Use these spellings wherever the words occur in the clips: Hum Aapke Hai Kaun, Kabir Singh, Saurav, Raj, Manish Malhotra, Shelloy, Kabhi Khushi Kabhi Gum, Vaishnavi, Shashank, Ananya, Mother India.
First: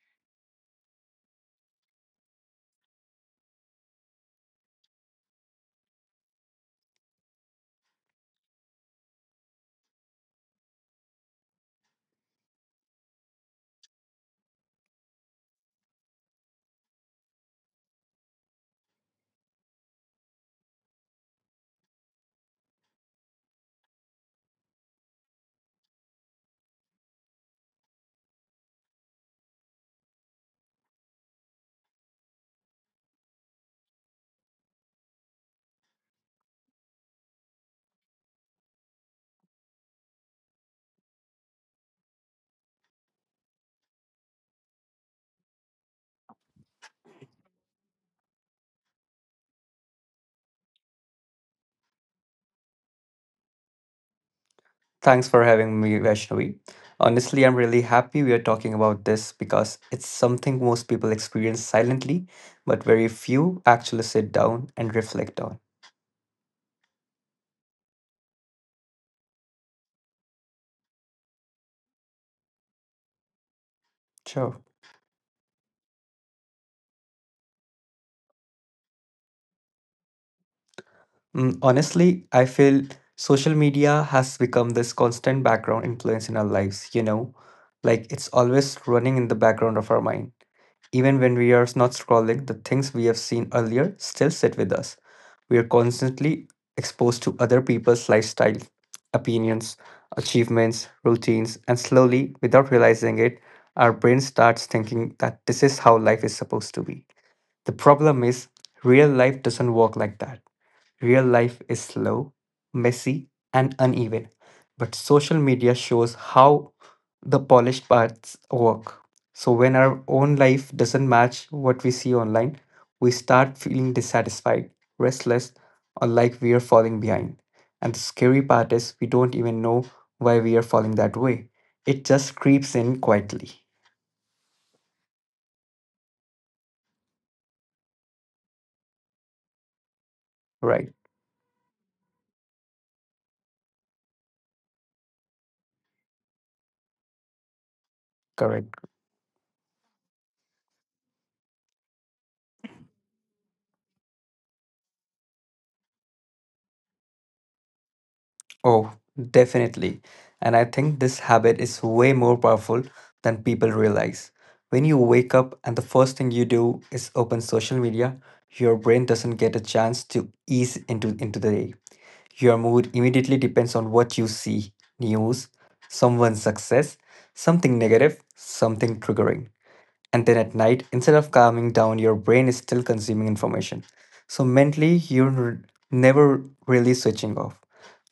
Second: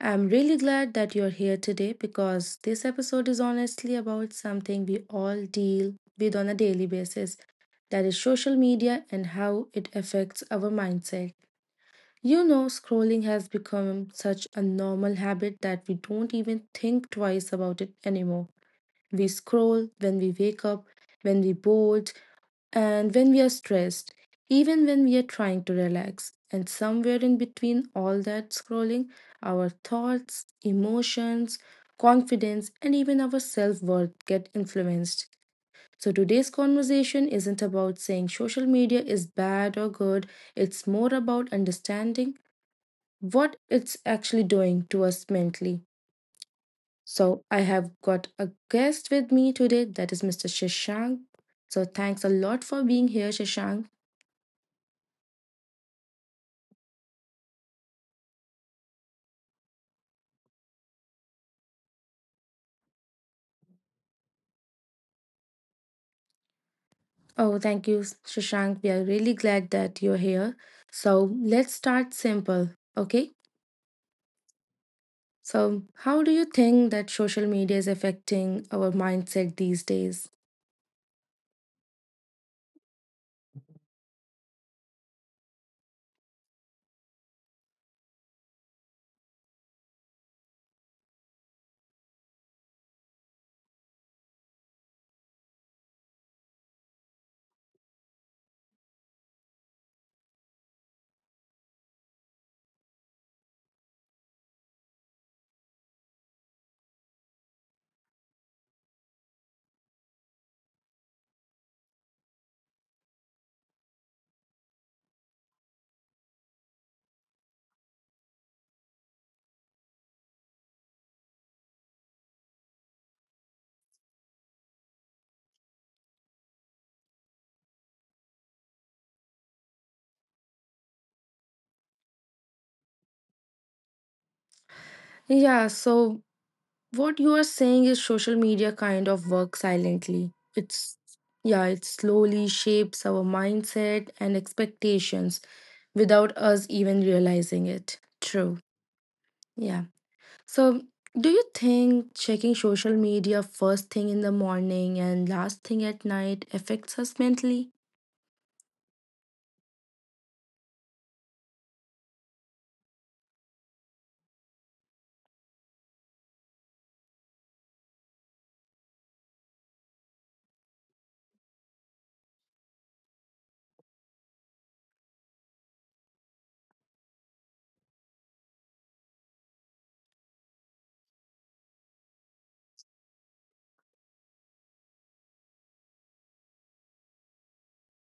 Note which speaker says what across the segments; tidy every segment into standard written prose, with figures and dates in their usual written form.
Speaker 1: I'm really glad that you're here today because this episode is honestly about something we all deal with on a daily basis, that is social media and how it affects our mindset. You know, scrolling has become such a normal habit that we don't even think twice about it anymore. We scroll when we wake up, when we're bored, and when we are stressed, even when we are trying to relax. And somewhere in between all that scrolling, our thoughts, emotions, confidence, and even our self worth get influenced. So today's conversation isn't about saying social media is bad or good, it's more about understanding what it's actually doing to us mentally. So I have got a guest with me today, that is Mr. Shashank. So thanks a lot for being here, Shashank.
Speaker 2: Thanks for having me, Vaishnavi. Honestly, I'm really happy we are talking about this because it's something most people experience silently, but very few actually sit down and reflect on.
Speaker 1: Oh, thank you, Shashank. We are really glad that you're here. So let's start simple, okay?
Speaker 2: Sure.
Speaker 1: So, how do you think that social media is affecting our mindset these days?
Speaker 2: Honestly, I feel social media has become this constant background influence in our lives, you know? Like it's always running in the background of our mind. Even when we are not scrolling, the things we have seen earlier still sit with us. We are constantly exposed to other people's lifestyle, opinions, achievements, routines, and slowly, without realizing it, our brain starts thinking that this is how life is supposed to be. The problem is, real life doesn't work like that. Real life is slow, messy, and uneven, but social media shows how the polished parts work. So when our own life doesn't match what we see online, we start feeling dissatisfied, restless, or like we are falling behind. And the scary part is we don't even know why we are falling that way. It just creeps in quietly.
Speaker 1: Yeah, so what you are saying is social media kind of works silently.
Speaker 2: Right,
Speaker 1: It's, yeah, it slowly shapes our mindset and expectations without us even realizing it. True.
Speaker 2: correct.
Speaker 1: Yeah. So, do you think checking social media first thing in the morning and last thing at night affects us mentally?
Speaker 2: Oh, definitely. And I think this habit is way more powerful than people realize. When you wake up and the first thing you do is open social media, your brain doesn't get a chance to ease into the day. Your mood immediately depends on what you see: news, someone's success, something negative, something triggering. And then at night, instead of calming down, your brain is still consuming information. So mentally, never really switching off.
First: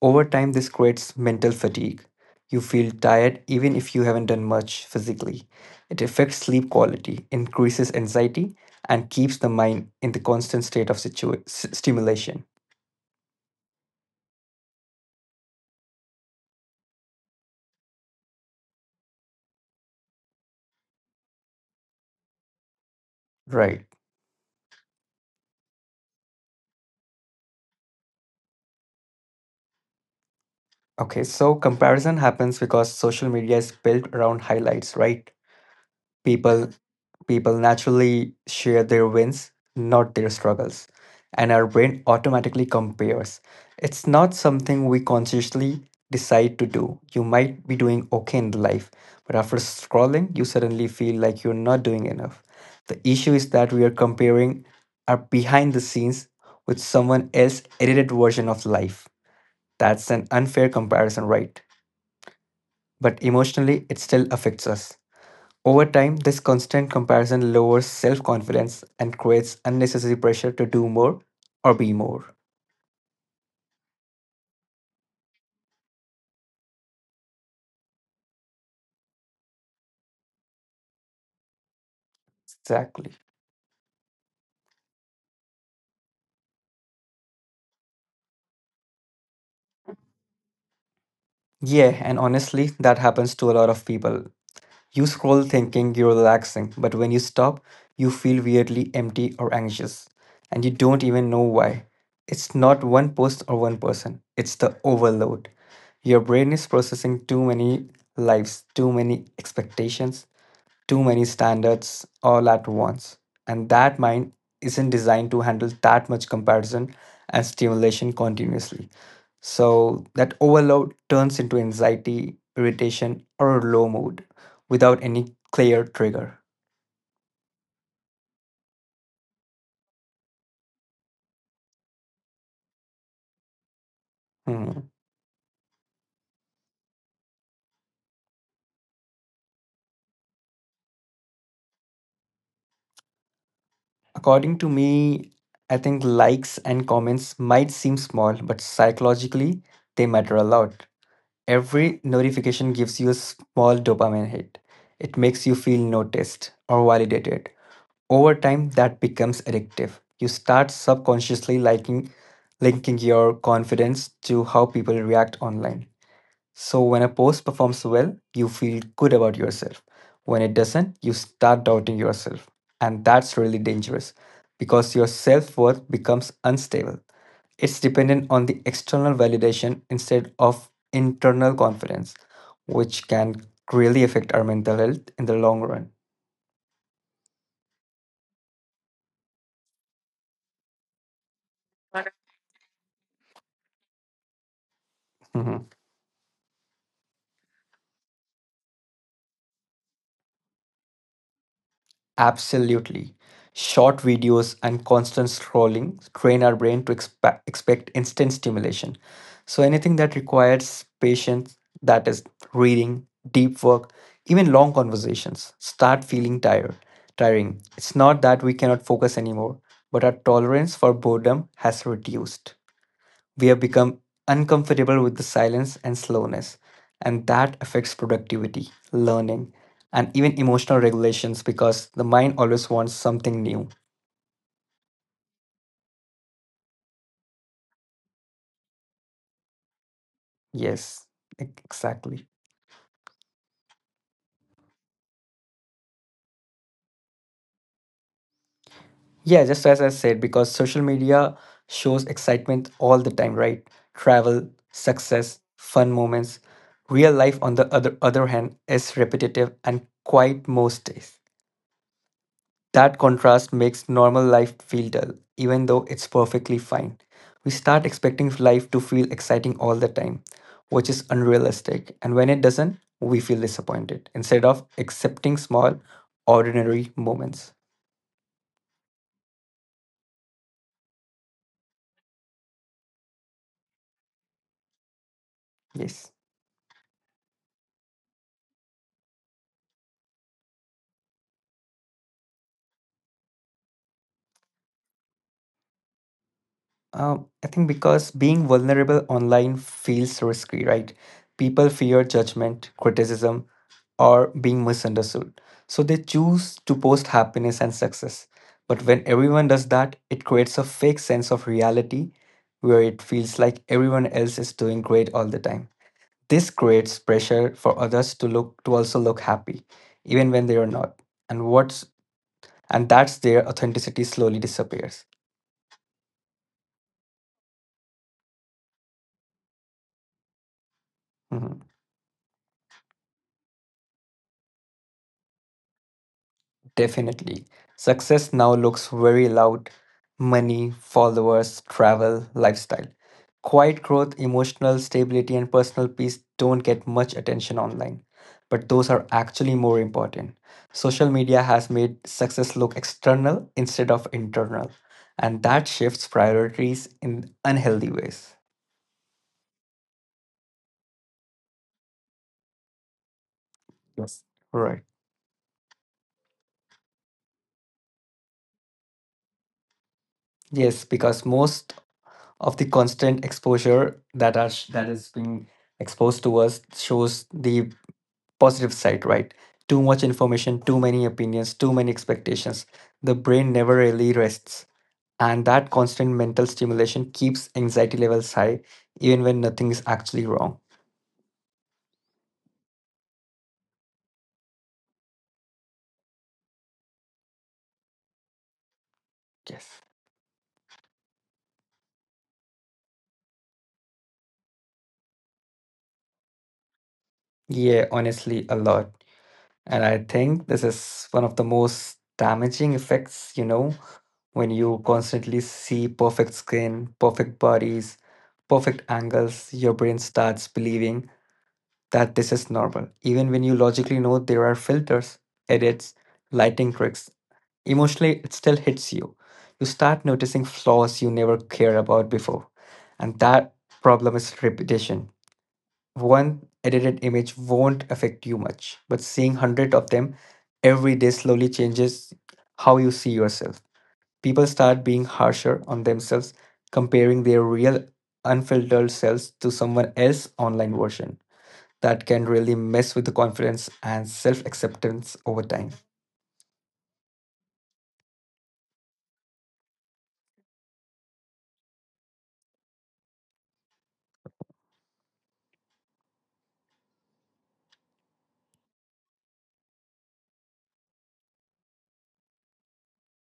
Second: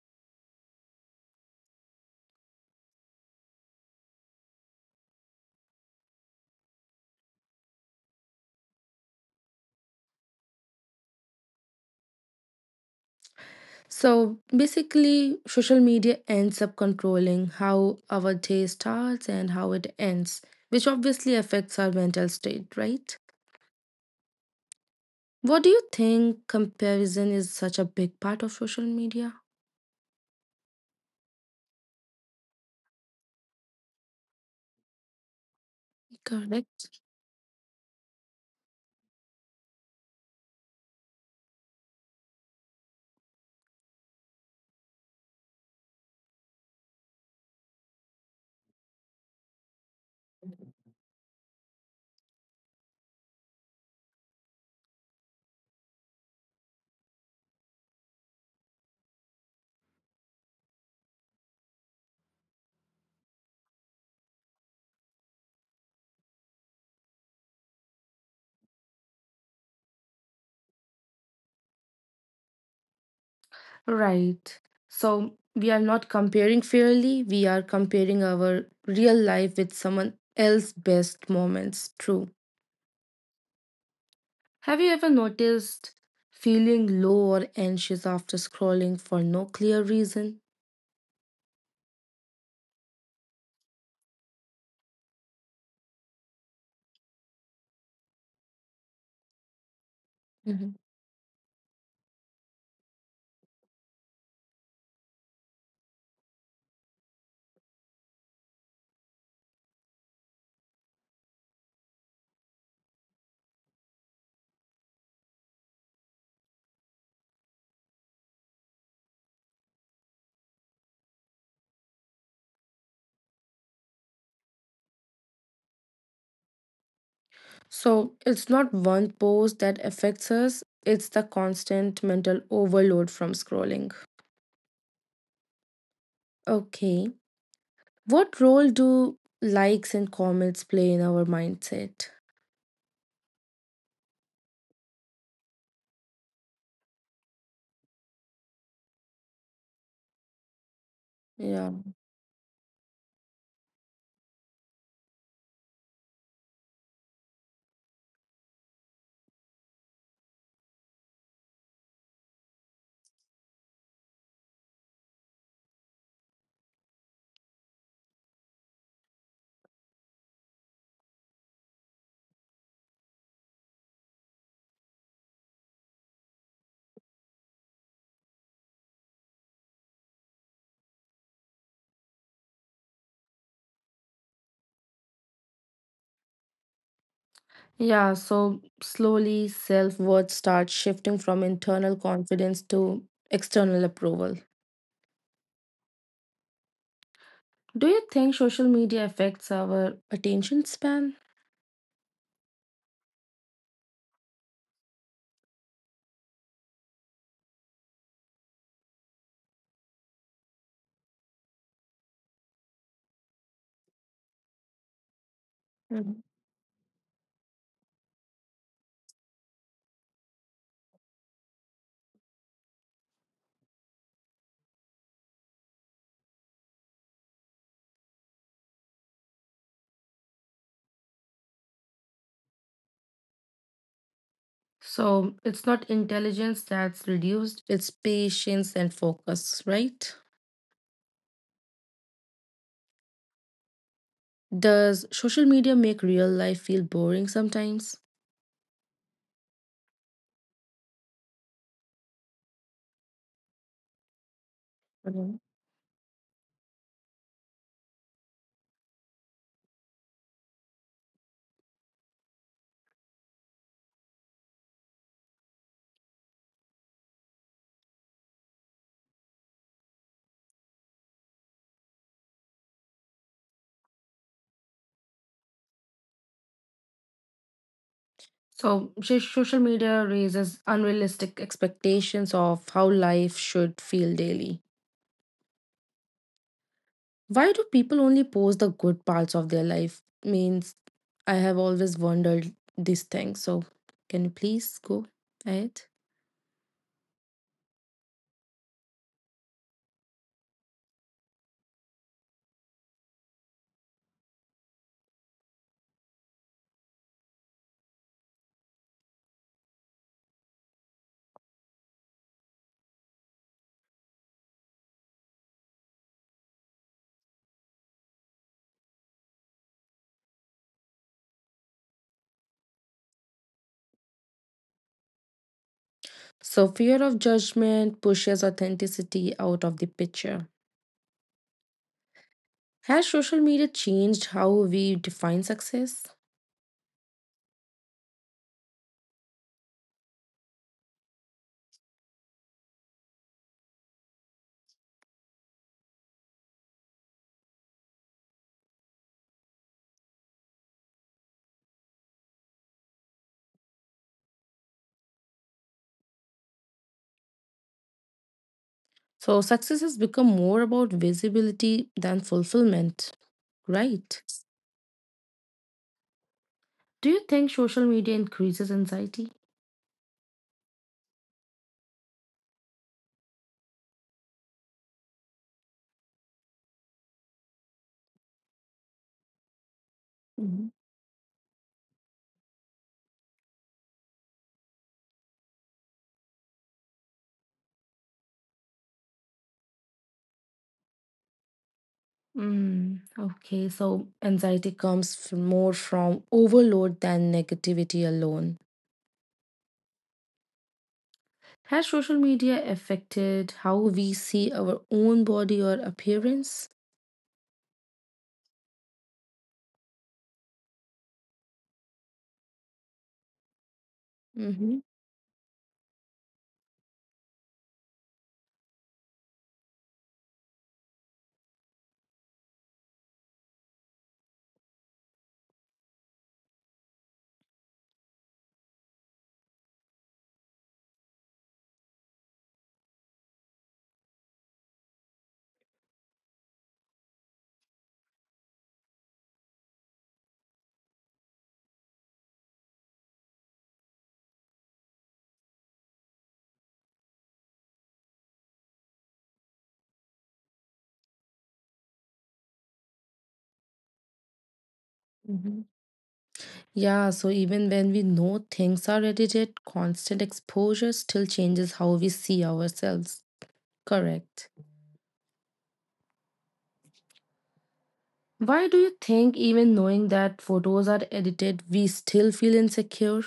Speaker 2: Over time, this creates mental fatigue. You feel tired even if you haven't done much physically. It affects sleep quality, increases anxiety, and keeps the mind in the constant state of stimulation.
Speaker 1: So, basically, social media ends up controlling how our day starts and how it ends, which obviously affects our mental state, right?
Speaker 2: Right.
Speaker 1: What do you think comparison is such a big part of social media?
Speaker 2: Okay, so comparison happens because social media is built around highlights, right? People
Speaker 1: Correct.
Speaker 2: People naturally share their wins, not their struggles, and our brain automatically compares. It's not something we consciously decide to do. You might be doing okay in life, but after scrolling, you suddenly feel like you're not doing enough. The issue is that we are comparing our behind the scenes with someone else's edited version of life. That's an unfair comparison, right? But emotionally, it still affects us. Over time, this constant comparison lowers self confidence and creates unnecessary pressure to do more or be more.
Speaker 1: Right. So we are not comparing fairly, we are comparing our real life with someone else's best moments. True.
Speaker 2: Exactly.
Speaker 1: Have you ever noticed feeling low or anxious after scrolling for no clear reason?
Speaker 2: Yeah, and honestly, that happens to a lot of people. You scroll thinking you're relaxing, but when you stop, you feel weirdly empty or anxious, and you
Speaker 1: Mhm.
Speaker 2: don't even know why. It's not one post or one person, it's the overload. Your brain is processing too many lives, too many expectations, too many standards all at once. And that mind isn't designed to handle that much comparison and stimulation continuously. So that overload turns into anxiety, irritation, or a low mood without any clear trigger.
Speaker 1: So it's not one post that affects us, it's the constant mental overload from scrolling.
Speaker 2: Hmm.
Speaker 1: Okay. What role do likes and comments play in our mindset?
Speaker 2: According to me, I think likes and comments might seem small, but psychologically, they matter a lot.
Speaker 1: Yeah.
Speaker 2: Every notification gives you a small dopamine hit. It makes you feel noticed or validated. Over time, that becomes addictive. You start linking your confidence to how people react online. So when a post performs well, you feel good about yourself. When it doesn't, you start doubting yourself. And that's really dangerous because your self worth becomes unstable. It's dependent on the external validation instead of internal confidence, which can really affect our mental health in the long run.
Speaker 1: Yeah, so slowly self worth starts shifting from internal confidence to external approval. Do you think social media affects our attention span?
Speaker 2: Absolutely. Short videos and constant scrolling train our brain to expect instant stimulation. So anything that requires patience, that is reading, deep work, even long conversations, start
Speaker 1: Mhm.
Speaker 2: tiring. It's not that we cannot focus anymore, but our tolerance for boredom has reduced. We have become uncomfortable with the silence and slowness, and that affects productivity, learning, and even emotional regulations because the mind always wants something new.
Speaker 1: So it's not intelligence that's reduced, it's patience and focus, right?
Speaker 2: Yes, exactly.
Speaker 1: Does social media make real life feel boring sometimes?
Speaker 2: Yeah, just as I said, because social media shows excitement all the time, right? Travel, success,
Speaker 1: Mhm.
Speaker 2: fun moments. Real life, on the other hand, is repetitive and quiet most days. That contrast makes normal life feel dull, even though it's perfectly fine. We start expecting life to feel exciting all the time, which is unrealistic, and when it doesn't, we feel disappointed instead of accepting small, ordinary moments.
Speaker 1: So social media raises unrealistic expectations of how life should feel daily.
Speaker 2: Yes.
Speaker 1: Why do people only post the good parts of their life? Means I have always wondered this thing. So can you please go ahead?
Speaker 2: I think because being vulnerable online feels risky, right? People fear judgment, criticism, or being misunderstood. So they choose to post happiness and success. But when everyone does that, it creates a fake sense of reality where it feels like everyone else is doing great all the time. This creates pressure for others to also look happy, even when they are not. And what's and that's their authenticity slowly disappears.
Speaker 1: So fear of judgment pushes authenticity out of the picture.
Speaker 2: Mhm.
Speaker 1: Has social media changed how we define success?
Speaker 2: Definitely. Success now looks very loud: money, followers, travel, lifestyle. Quiet growth, emotional stability, and personal peace don't get much attention online, but those are actually more important. Social media has made success look external instead of internal, and that shifts priorities in unhealthy ways.
Speaker 1: So success has become more about visibility than fulfillment,
Speaker 2: Yes.
Speaker 1: right?
Speaker 2: Right.
Speaker 1: Do you think social media increases anxiety?
Speaker 2: Yes, because most of the constant exposure that is being exposed to us shows the positive side, right? Too much information, too many opinions, too many expectations. The brain never really rests. And that constant mental stimulation keeps anxiety levels high, even when nothing is actually wrong.
Speaker 1: Okay, so anxiety comes more from overload than negativity alone.
Speaker 2: Yes.
Speaker 1: Has social media affected how we see our own body or appearance?
Speaker 2: Yeah, honestly, a lot. And I think this is one of the most damaging effects, when
Speaker 1: Mm-hmm.
Speaker 2: you constantly see perfect skin, perfect bodies, perfect angles, your brain starts believing that this is normal, even when you logically know there are filters, edits, lighting tricks. Emotionally, it still hits you. You start noticing flaws you never cared about before. And that problem is repetition. One edited image won't affect you much, but seeing 100 of them every day slowly changes how you see yourself. People start being harsher on themselves, comparing their real, unfiltered selves to someone else's online version that can really mess with the confidence and self acceptance over
Speaker 1: Mm-hmm.
Speaker 2: time.
Speaker 1: Yeah, so even when we know things are edited, constant exposure still changes how we see ourselves. Correct. Why do you think, even knowing that photos are edited, we still feel insecure?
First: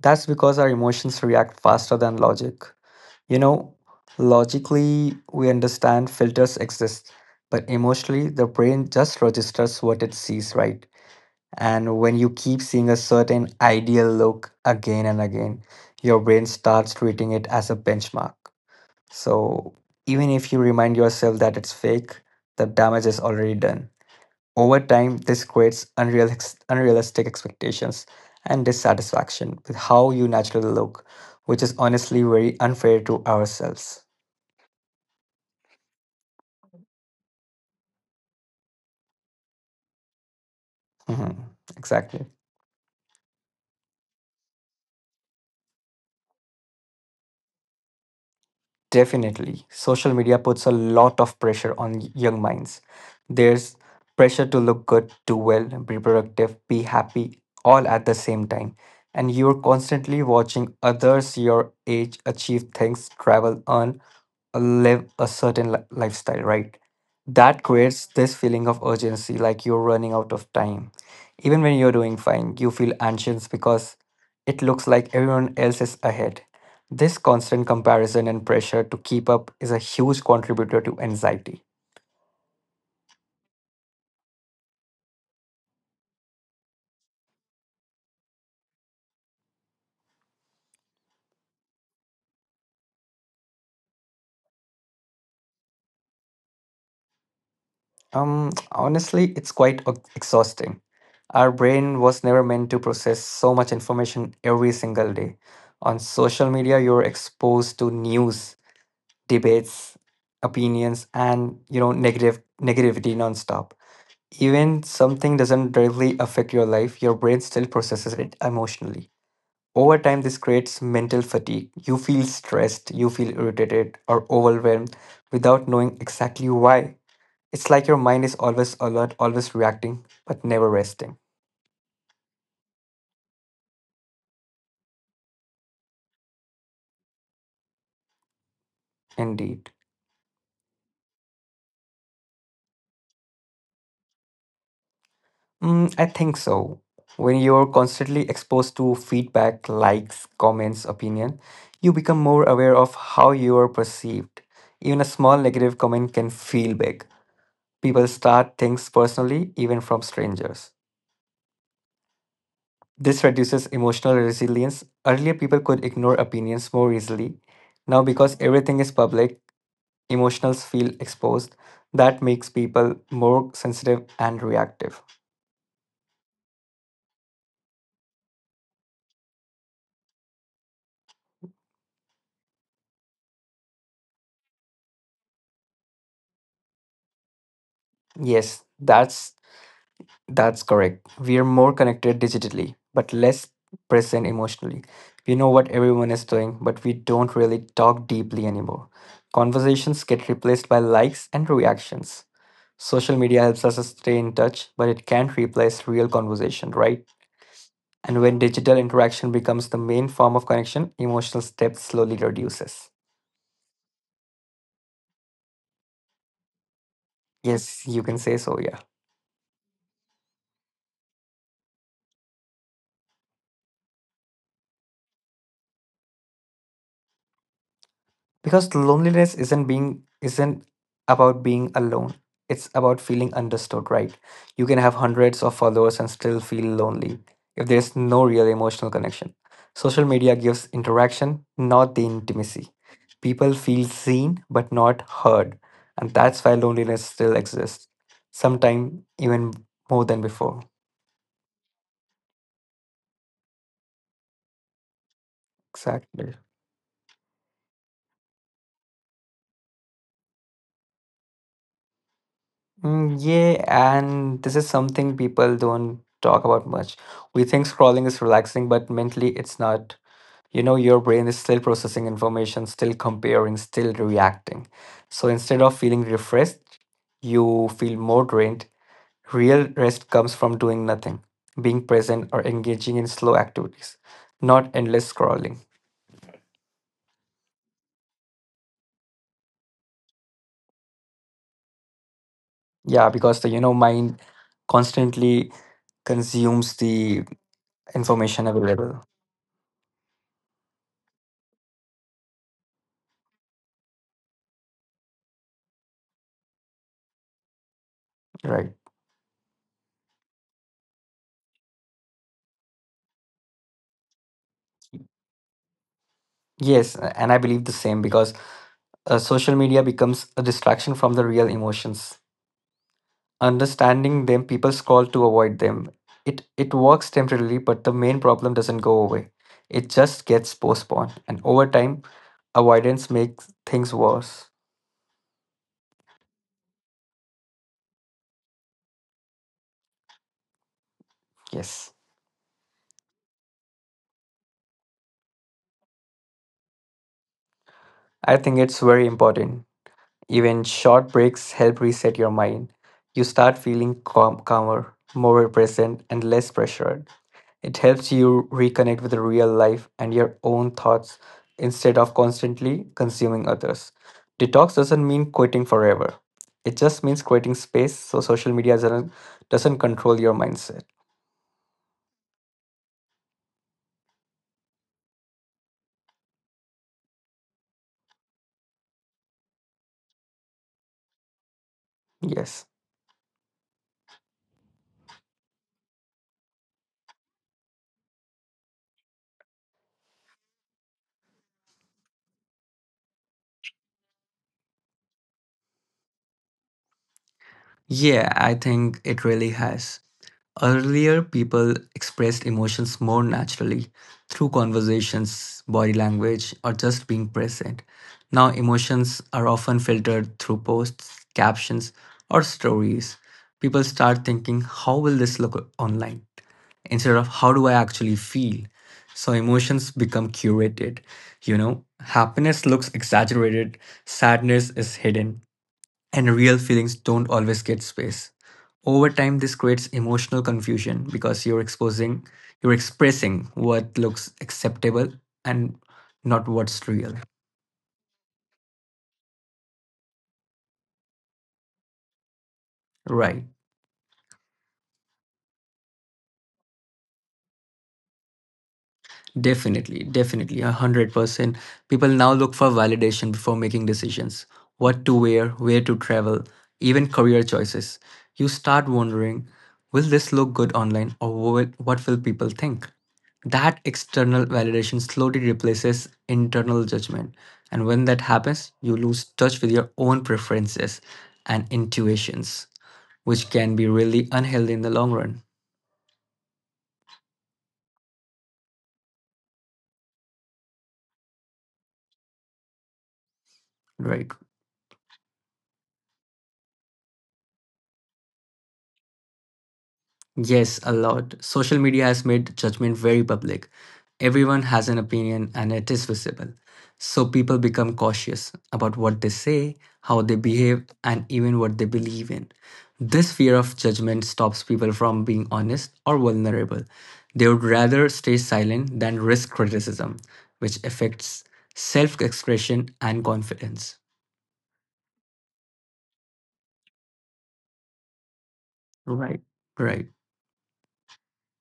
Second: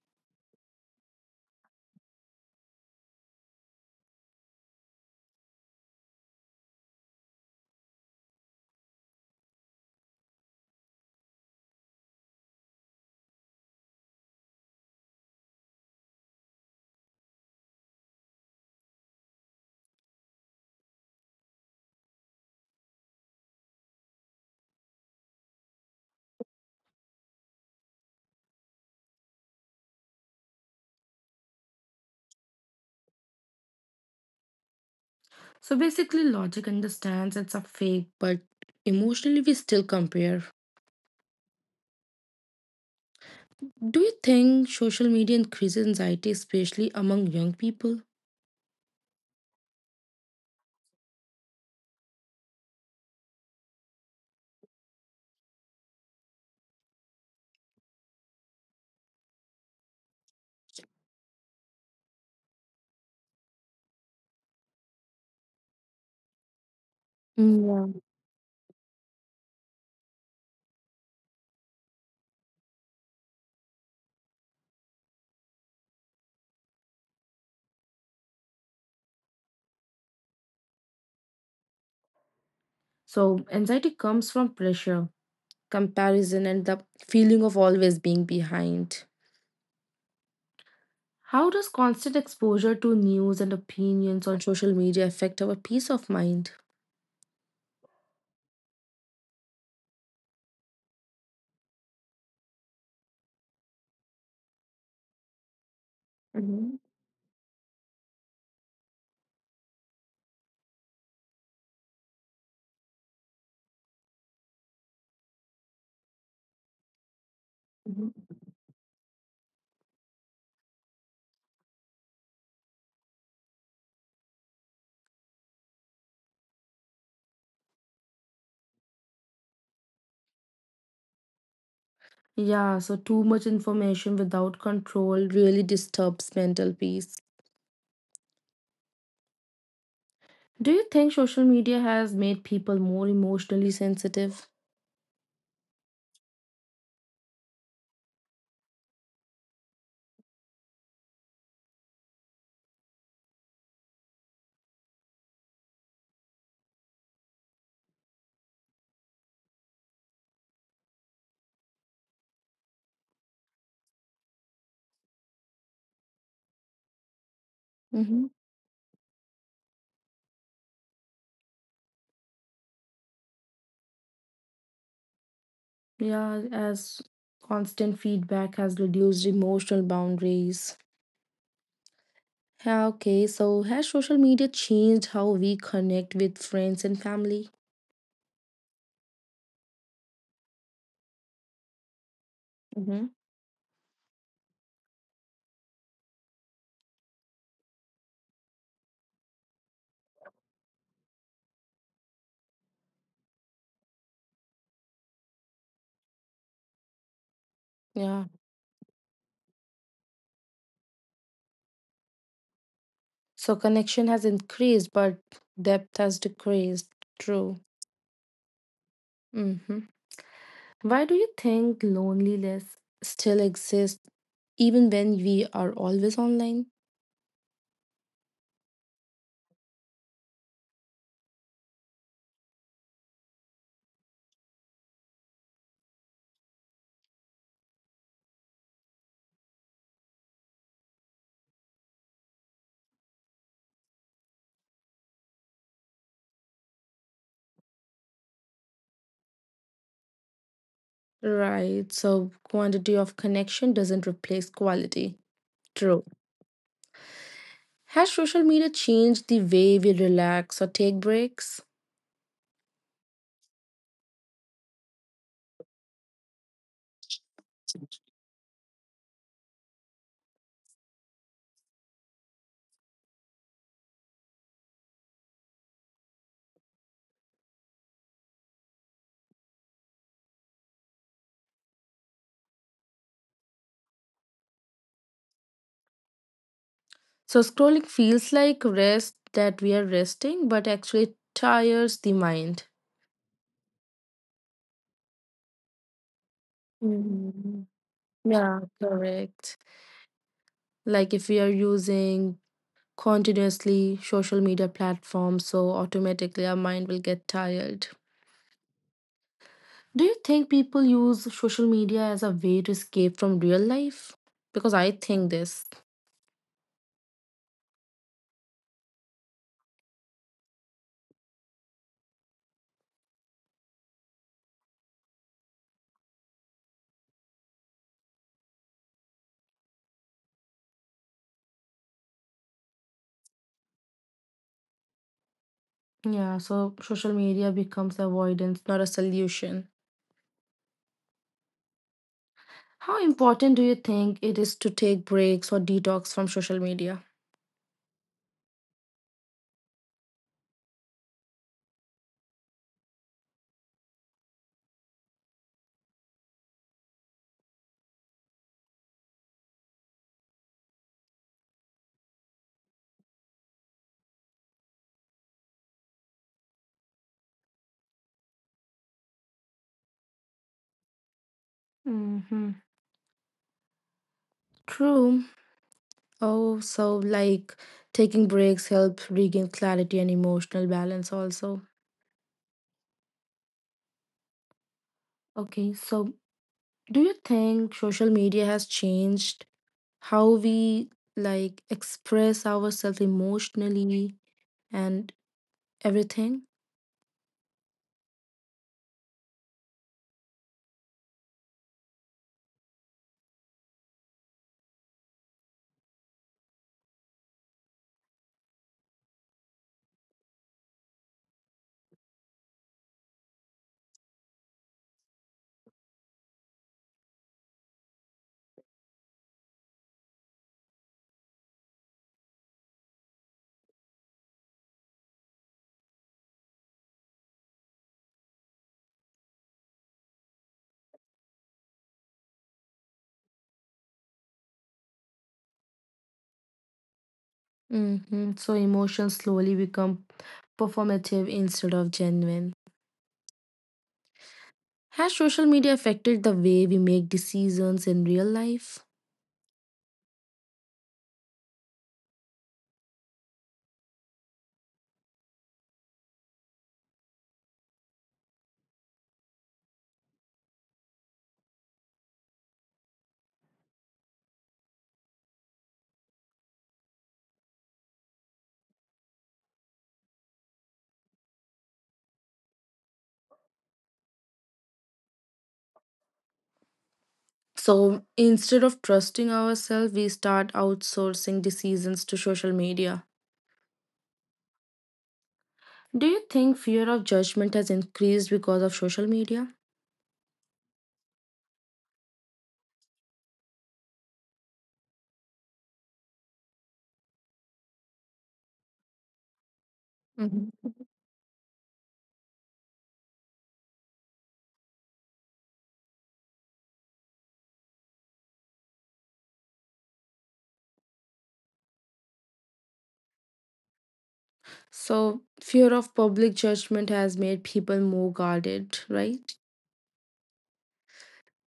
Speaker 2: That's because our emotions react faster than logic. You know, Logically, we understand filters exist, but emotionally, the brain just registers what it sees, right? And when you keep seeing a certain ideal look again and again, your brain starts treating it as a benchmark. So even if you remind yourself that it's fake, the damage is already done. Over time, this creates unrealistic expectations and dissatisfaction with how you naturally look, which is honestly very unfair to ourselves.
Speaker 1: So basically, logic understands it's a fake, but emotionally, we still compare.
Speaker 2: Mhm, exactly.
Speaker 1: Do you think social media increases anxiety, especially among young people?
Speaker 2: Definitely. Social media puts a lot of pressure on young minds. There's pressure to look good, do well, be productive, be happy, all at the same time. And you're constantly watching others your age achieve things, travel, earn, live a certain lifestyle, right? That
Speaker 1: Mm, Yeah.
Speaker 2: creates this feeling of urgency, like you're running out of time. Even when you're doing fine, you feel anxious because it looks like everyone else is ahead. This constant comparison and pressure to keep up is a huge contributor to anxiety.
Speaker 1: So, anxiety comes from pressure, comparison, and the feeling of always being behind. How does constant exposure to news and opinions on social media affect our peace of mind?
Speaker 2: Honestly, it's quite exhausting. Our brain was never meant to process so much information every single day. On social media,
Speaker 1: Mhm,
Speaker 2: you're exposed to news, debates, opinions, and you know negative negativity nonstop. Even something doesn't directly affect your life, your brain still
Speaker 1: mhm.
Speaker 2: processes it emotionally. Over time, this creates mental fatigue. You feel stressed, you feel irritated or overwhelmed without knowing exactly why. It's like your mind is always alert, always reacting, but never resting.
Speaker 1: Yeah, so too much information without control really disturbs mental peace.
Speaker 2: Indeed.
Speaker 1: Do you think social media has made people more emotionally sensitive?
Speaker 2: Mm, I think so. When you're constantly exposed to feedback, likes, comments, opinion, you become more aware of how you are perceived. Even a small negative comment can feel big. People start things personally, even from strangers. This reduces emotional resilience. Earlier, people could ignore opinions more easily. Now,
Speaker 1: Hmm.
Speaker 2: because everything is public, emotionals feel exposed, that makes people more sensitive and reactive.
Speaker 1: Yeah, as constant feedback has reduced emotional boundaries. Yeah, okay, so has social media changed how we connect with friends and family?
Speaker 2: Yes, that's correct. We are more connected digitally
Speaker 1: Hmm.
Speaker 2: but less present emotionally. We know what everyone is doing, but we don't really talk deeply anymore. Conversations get replaced by likes and reactions. Social media helps us stay in touch, but it can't replace real conversation, right? And
Speaker 1: Yeah,
Speaker 2: when digital interaction becomes the main form of connection, emotional depth slowly reduces.
Speaker 1: so connection has increased, but depth has decreased. True.
Speaker 2: Yes, you can say so, yeah.
Speaker 1: Hmm. Why do you think loneliness still exists even when we are always online?
Speaker 2: Because loneliness isn't about being alone. It's about feeling understood, right? You can have hundreds of followers and still feel lonely if there's no real emotional connection. Social media gives interaction, not the intimacy. People feel seen but not heard, and that's why loneliness still exists, sometimes even more than before.
Speaker 1: Right, so quantity of connection doesn't replace quality. True.
Speaker 2: Exactly.
Speaker 1: Has social media changed the way we relax or take breaks?
Speaker 2: Mm, yeah, and this is something people don't talk about much. We think scrolling is relaxing, but mentally it's not. Your brain is still processing information, still comparing, still reacting. So instead of feeling refreshed, you feel more drained. Real rest comes from doing nothing, being present, or engaging in slow activities, not endless scrolling.
Speaker 1: So scrolling feels like rest that we are resting, but actually tires the mind.
Speaker 2: Yeah, because the mind constantly consumes the
Speaker 1: Mhm.
Speaker 2: information
Speaker 1: Yeah,
Speaker 2: available,
Speaker 1: correct. Like if we are using continuously social media platforms, so automatically our mind will get tired.
Speaker 2: right?
Speaker 1: Do you think people use social media as a way to escape from real life? Because I think this.
Speaker 2: Yes, and I believe the same because social media becomes a distraction from the real emotions. Understanding them, people scroll to avoid them. It works temporarily, but the main problem doesn't go away. It just gets postponed, and over time, avoidance makes things worse.
Speaker 1: Yeah, so social media becomes avoidance, not a solution.
Speaker 2: Yes,
Speaker 1: How important do you think it is to take breaks or detox from social media?
Speaker 2: I think it's very important. Even short breaks help reset your mind. You start feeling calmer, more present, and less pressured. It helps you reconnect with real life and your own thoughts instead of constantly consuming others. Detox doesn't mean quitting forever. It just means creating space so social media doesn't control your mindset.
Speaker 1: Mm-hmm. True. Oh, so like taking breaks help regain clarity and emotional balance also.
Speaker 2: Yes.
Speaker 1: Okay, so do you think social media has changed how we like express ourselves emotionally and everything.
Speaker 2: Yeah, I think it really has. Earlier, people expressed emotions more naturally through conversations, body language, or just being present. Now, emotions are often filtered through posts, captions, or stories. People start thinking, how will this look online? Instead of, how do I actually feel? So, emotions become curated. You know, happiness looks exaggerated, sadness is hidden, and real feelings don't always get space. Over time, this creates emotional confusion because you're expressing what looks acceptable and not what's real.
Speaker 1: Hmm. So emotions slowly become performative instead of genuine.
Speaker 2: Right.
Speaker 1: Has social media affected the way we make decisions in real life?
Speaker 2: Definitely, definitely, 100%. People now look for validation before making decisions. What to wear, where to travel, even career choices. You start wondering, will this look good online or what will people think? That external validation slowly replaces internal judgment. And when that happens, you lose touch with your own preferences and intuitions, which can be really unhealthy in the long run,
Speaker 1: So instead of trusting ourselves, we start outsourcing decisions to social media.
Speaker 2: right?
Speaker 1: Do you think fear of judgment has increased because of social media?
Speaker 2: Yes, a lot. Social media has made judgment very public. Everyone has an opinion and it is visible. So people become cautious about what they say, how they behave, and even what they believe in. This fear of judgment stops people from being honest or vulnerable. They would rather stay silent than risk criticism, which affects self expression and confidence.
Speaker 1: So, fear of public judgment has made people more guarded, right?
Speaker 2: Right. Right.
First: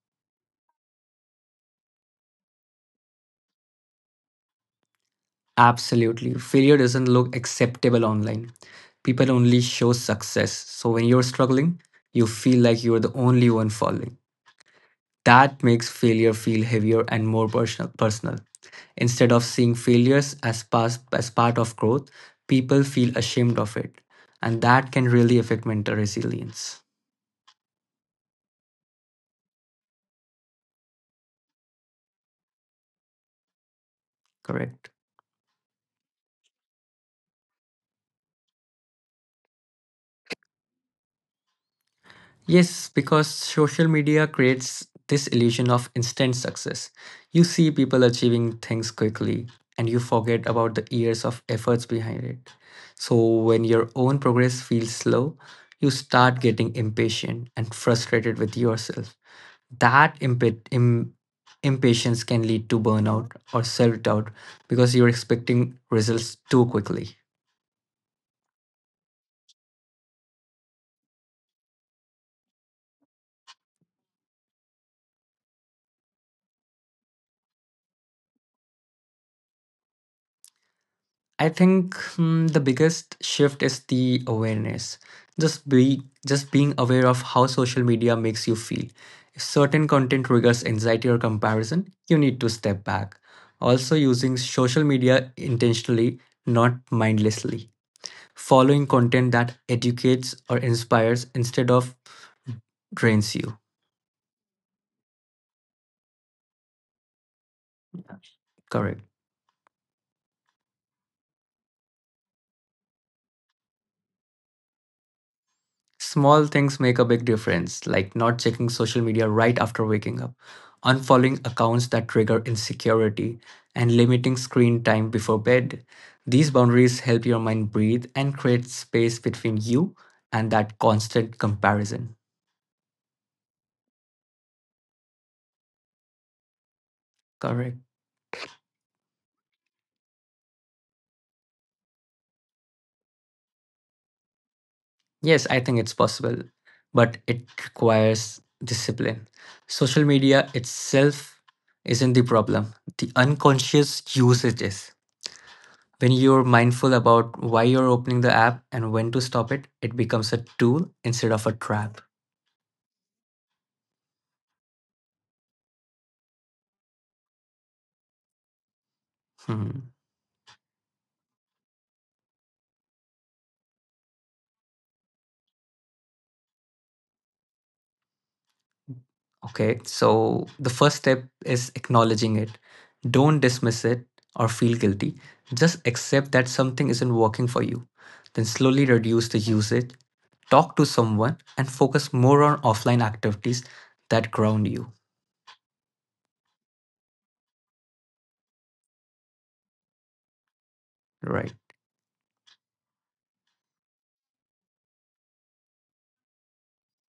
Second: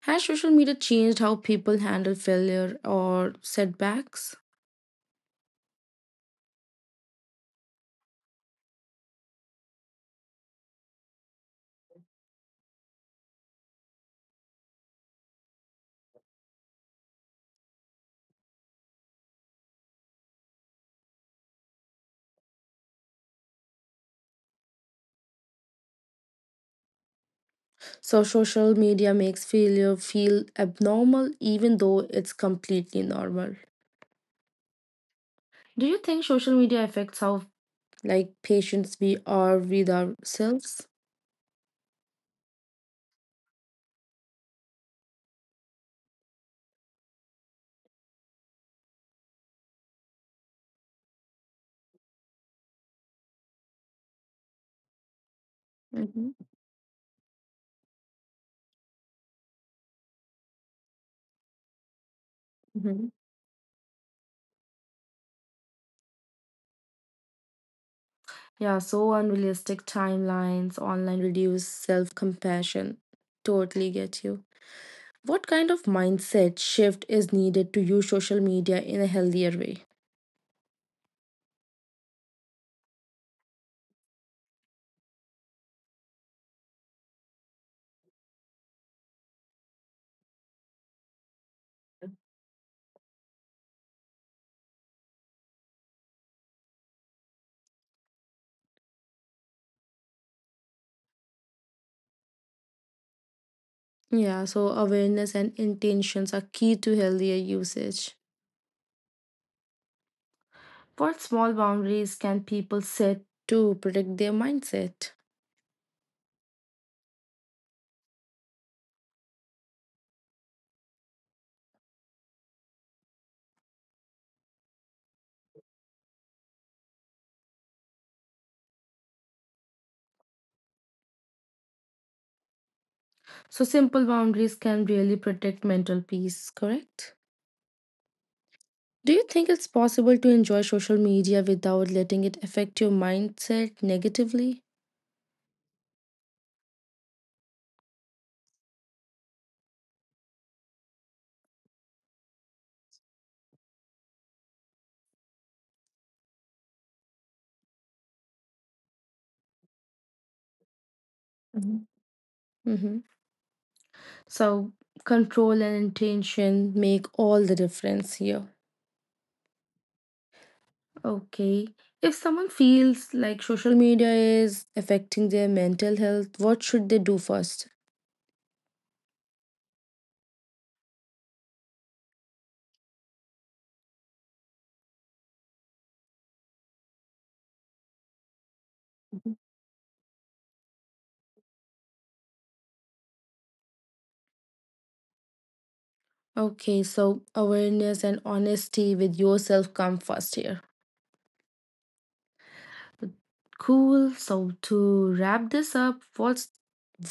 Speaker 1: Has social media changed how people handle failure or setbacks?
Speaker 2: Absolutely. Failure doesn't look acceptable online. People only show success. So when you're struggling, you feel like you're the only one falling. That makes failure feel heavier and more personal. Instead of seeing failures as part of growth, people feel ashamed of it. And that can really affect mental resilience.
Speaker 1: So, social media makes failure feel abnormal even though it's completely normal.
Speaker 2: Correct.
Speaker 1: Do you think social media affects how, like, patients we are with ourselves?
Speaker 2: Yes, because social media creates this illusion of instant success. You see people achieving things quickly and you forget about the years of efforts behind it. So, when your own progress feels slow, you
Speaker 1: Hmm.
Speaker 2: start getting impatient and frustrated with yourself. That impatience can lead to
Speaker 1: Hmm.
Speaker 2: burnout or self doubt because you're expecting results too quickly.
Speaker 1: Yeah, so unrealistic timelines, online reduced self compassion. Totally get you. What kind of mindset shift is needed to use social media in a healthier way?
Speaker 2: I think the biggest shift is the awareness. Just being aware of how social media makes you feel. If certain content triggers anxiety or comparison, you need to step back. Also using social media intentionally, not mindlessly. Following content that educates or inspires instead of drains you.
Speaker 1: Yeah, so awareness and intentions are key to healthier usage.
Speaker 2: Correct.
Speaker 1: What small boundaries can people set to protect their mindset?
Speaker 2: Small things make a big difference, like not checking social media right after waking up, unfollowing accounts that trigger insecurity, and limiting screen time before bed. These boundaries help your mind breathe and create space between you and that constant comparison.
Speaker 1: So, simple boundaries can really protect mental peace, correct?
Speaker 2: Correct.
Speaker 1: Do you think it's possible to enjoy social media without letting it affect your mindset negatively?
Speaker 2: Yes, I think it's possible, but it requires discipline. Social media itself isn't the problem, the unconscious usage is. When you're mindful about why you're opening the app and when to stop it, it becomes a tool instead of a
Speaker 1: Mhm.
Speaker 2: trap.
Speaker 1: Hmm. So, control and intention make all the difference here.
Speaker 2: Hmm.
Speaker 1: Okay. If someone feels like social media is affecting their mental health, what should they do first?
Speaker 2: Okay, so the first step is acknowledging it. Don't dismiss it or feel guilty. Just accept that something isn't working for you. Then slowly reduce the usage, talk to someone, and focus more on offline activities that ground you.
Speaker 1: Okay, so awareness and honesty with yourself come first here.
Speaker 2: Right.
Speaker 1: Cool. So, to wrap this up, what's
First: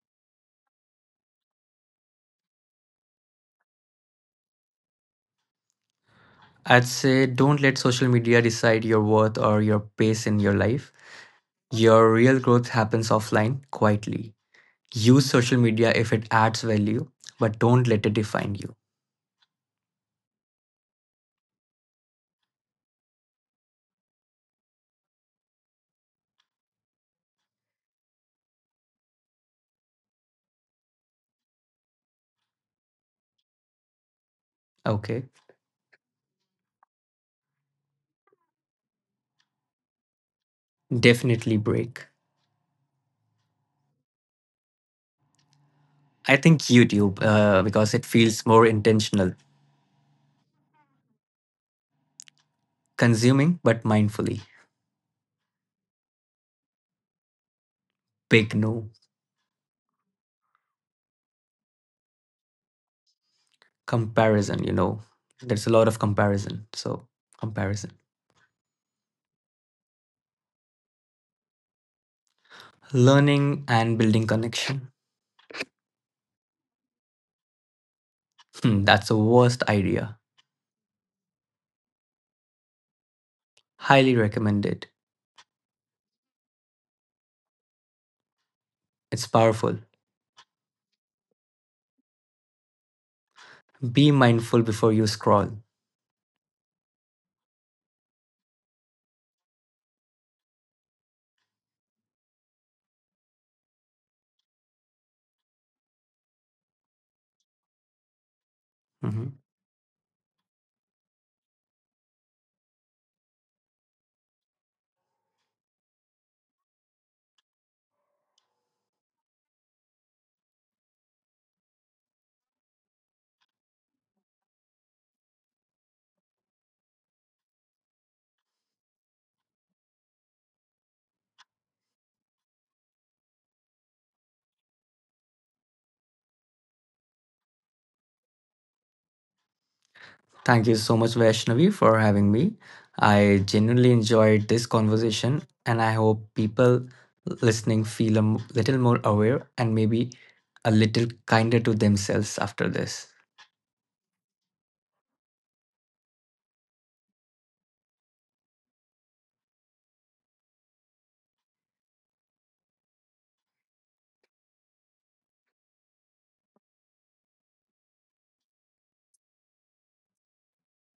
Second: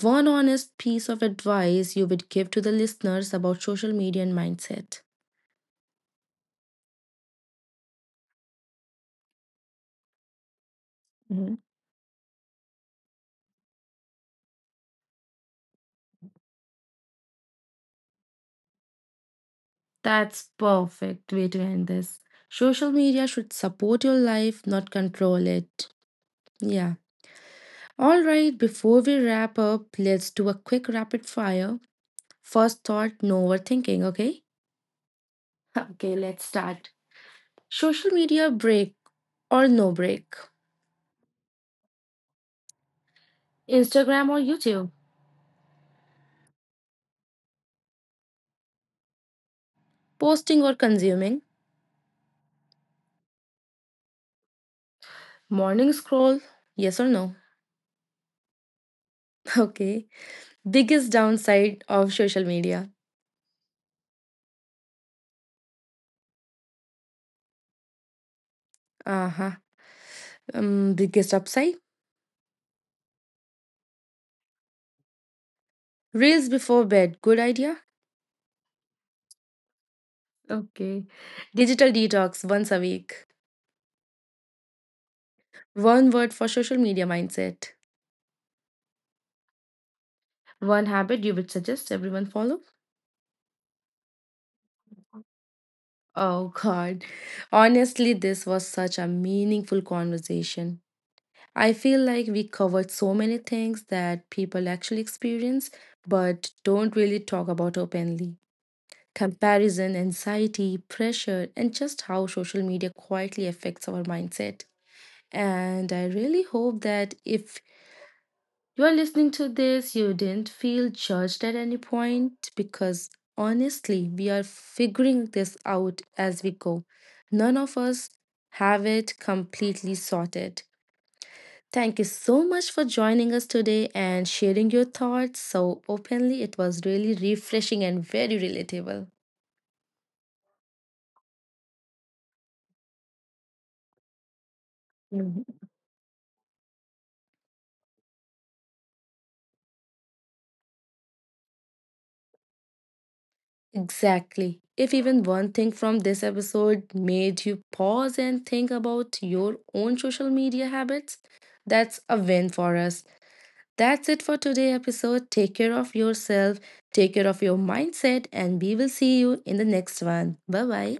Speaker 1: one honest piece of advice you would give to the listeners about social media and mindset?
Speaker 2: I'd say don't let social media decide your worth or your pace in your life.
Speaker 1: Mhm.
Speaker 2: Your real growth happens offline, quietly. Use social media if it adds value, but don't let it define you.
Speaker 1: That's perfect way to end this. Social media should support your life, not control it. Yeah. All right, before we wrap up, let's do a quick rapid fire. First thought, no overthinking, okay?
Speaker 2: Okay.
Speaker 1: Okay, let's start. Social media break or no break?
Speaker 2: Definitely break.
Speaker 1: Instagram or YouTube?
Speaker 2: I think YouTube, because it feels more intentional,
Speaker 1: Posting or consuming?
Speaker 2: consuming, but mindfully.
Speaker 1: Morning scroll, yes or no?
Speaker 2: Big no.
Speaker 1: Okay. Biggest downside of social media.
Speaker 2: Comparison, you know, there's a lot of comparison. So, comparison.
Speaker 1: Uh huh. Biggest upside?
Speaker 2: Learning and building connection.
Speaker 1: Reels before bed, good idea?
Speaker 2: Hmm, that's the worst idea.
Speaker 1: Okay. Digital detox once a week.
Speaker 2: Highly recommended.
Speaker 1: One word for social media mindset.
Speaker 2: It's powerful.
Speaker 1: One habit you would suggest everyone follow?
Speaker 2: Be mindful before you scroll.
Speaker 1: Oh god. Honestly, this was such a meaningful conversation. I feel like we covered so many things that people actually experience but don't really talk about openly.
Speaker 2: Mhm.
Speaker 1: Comparison, anxiety, pressure, and just how social media quietly affects our mindset. And I really hope that if you are listening to this, you didn't feel judged at any point because honestly, we are figuring this out as we go. None of us have it completely sorted. Thank you so much for joining us today and sharing your thoughts so openly. It was really refreshing and very relatable.
Speaker 2: Thank you so much, Vaishnavi, for having me. I genuinely enjoyed this conversation,
Speaker 1: Mhm.
Speaker 2: and I hope people listening feel little more aware and maybe a little kinder to themselves after this.
Speaker 1: Exactly. If even one thing from this episode made you pause and think about your own social media habits, that's a win for us. That's it for today's episode. Take care of yourself, take care of your mindset, and we will see you in the next one. Bye bye.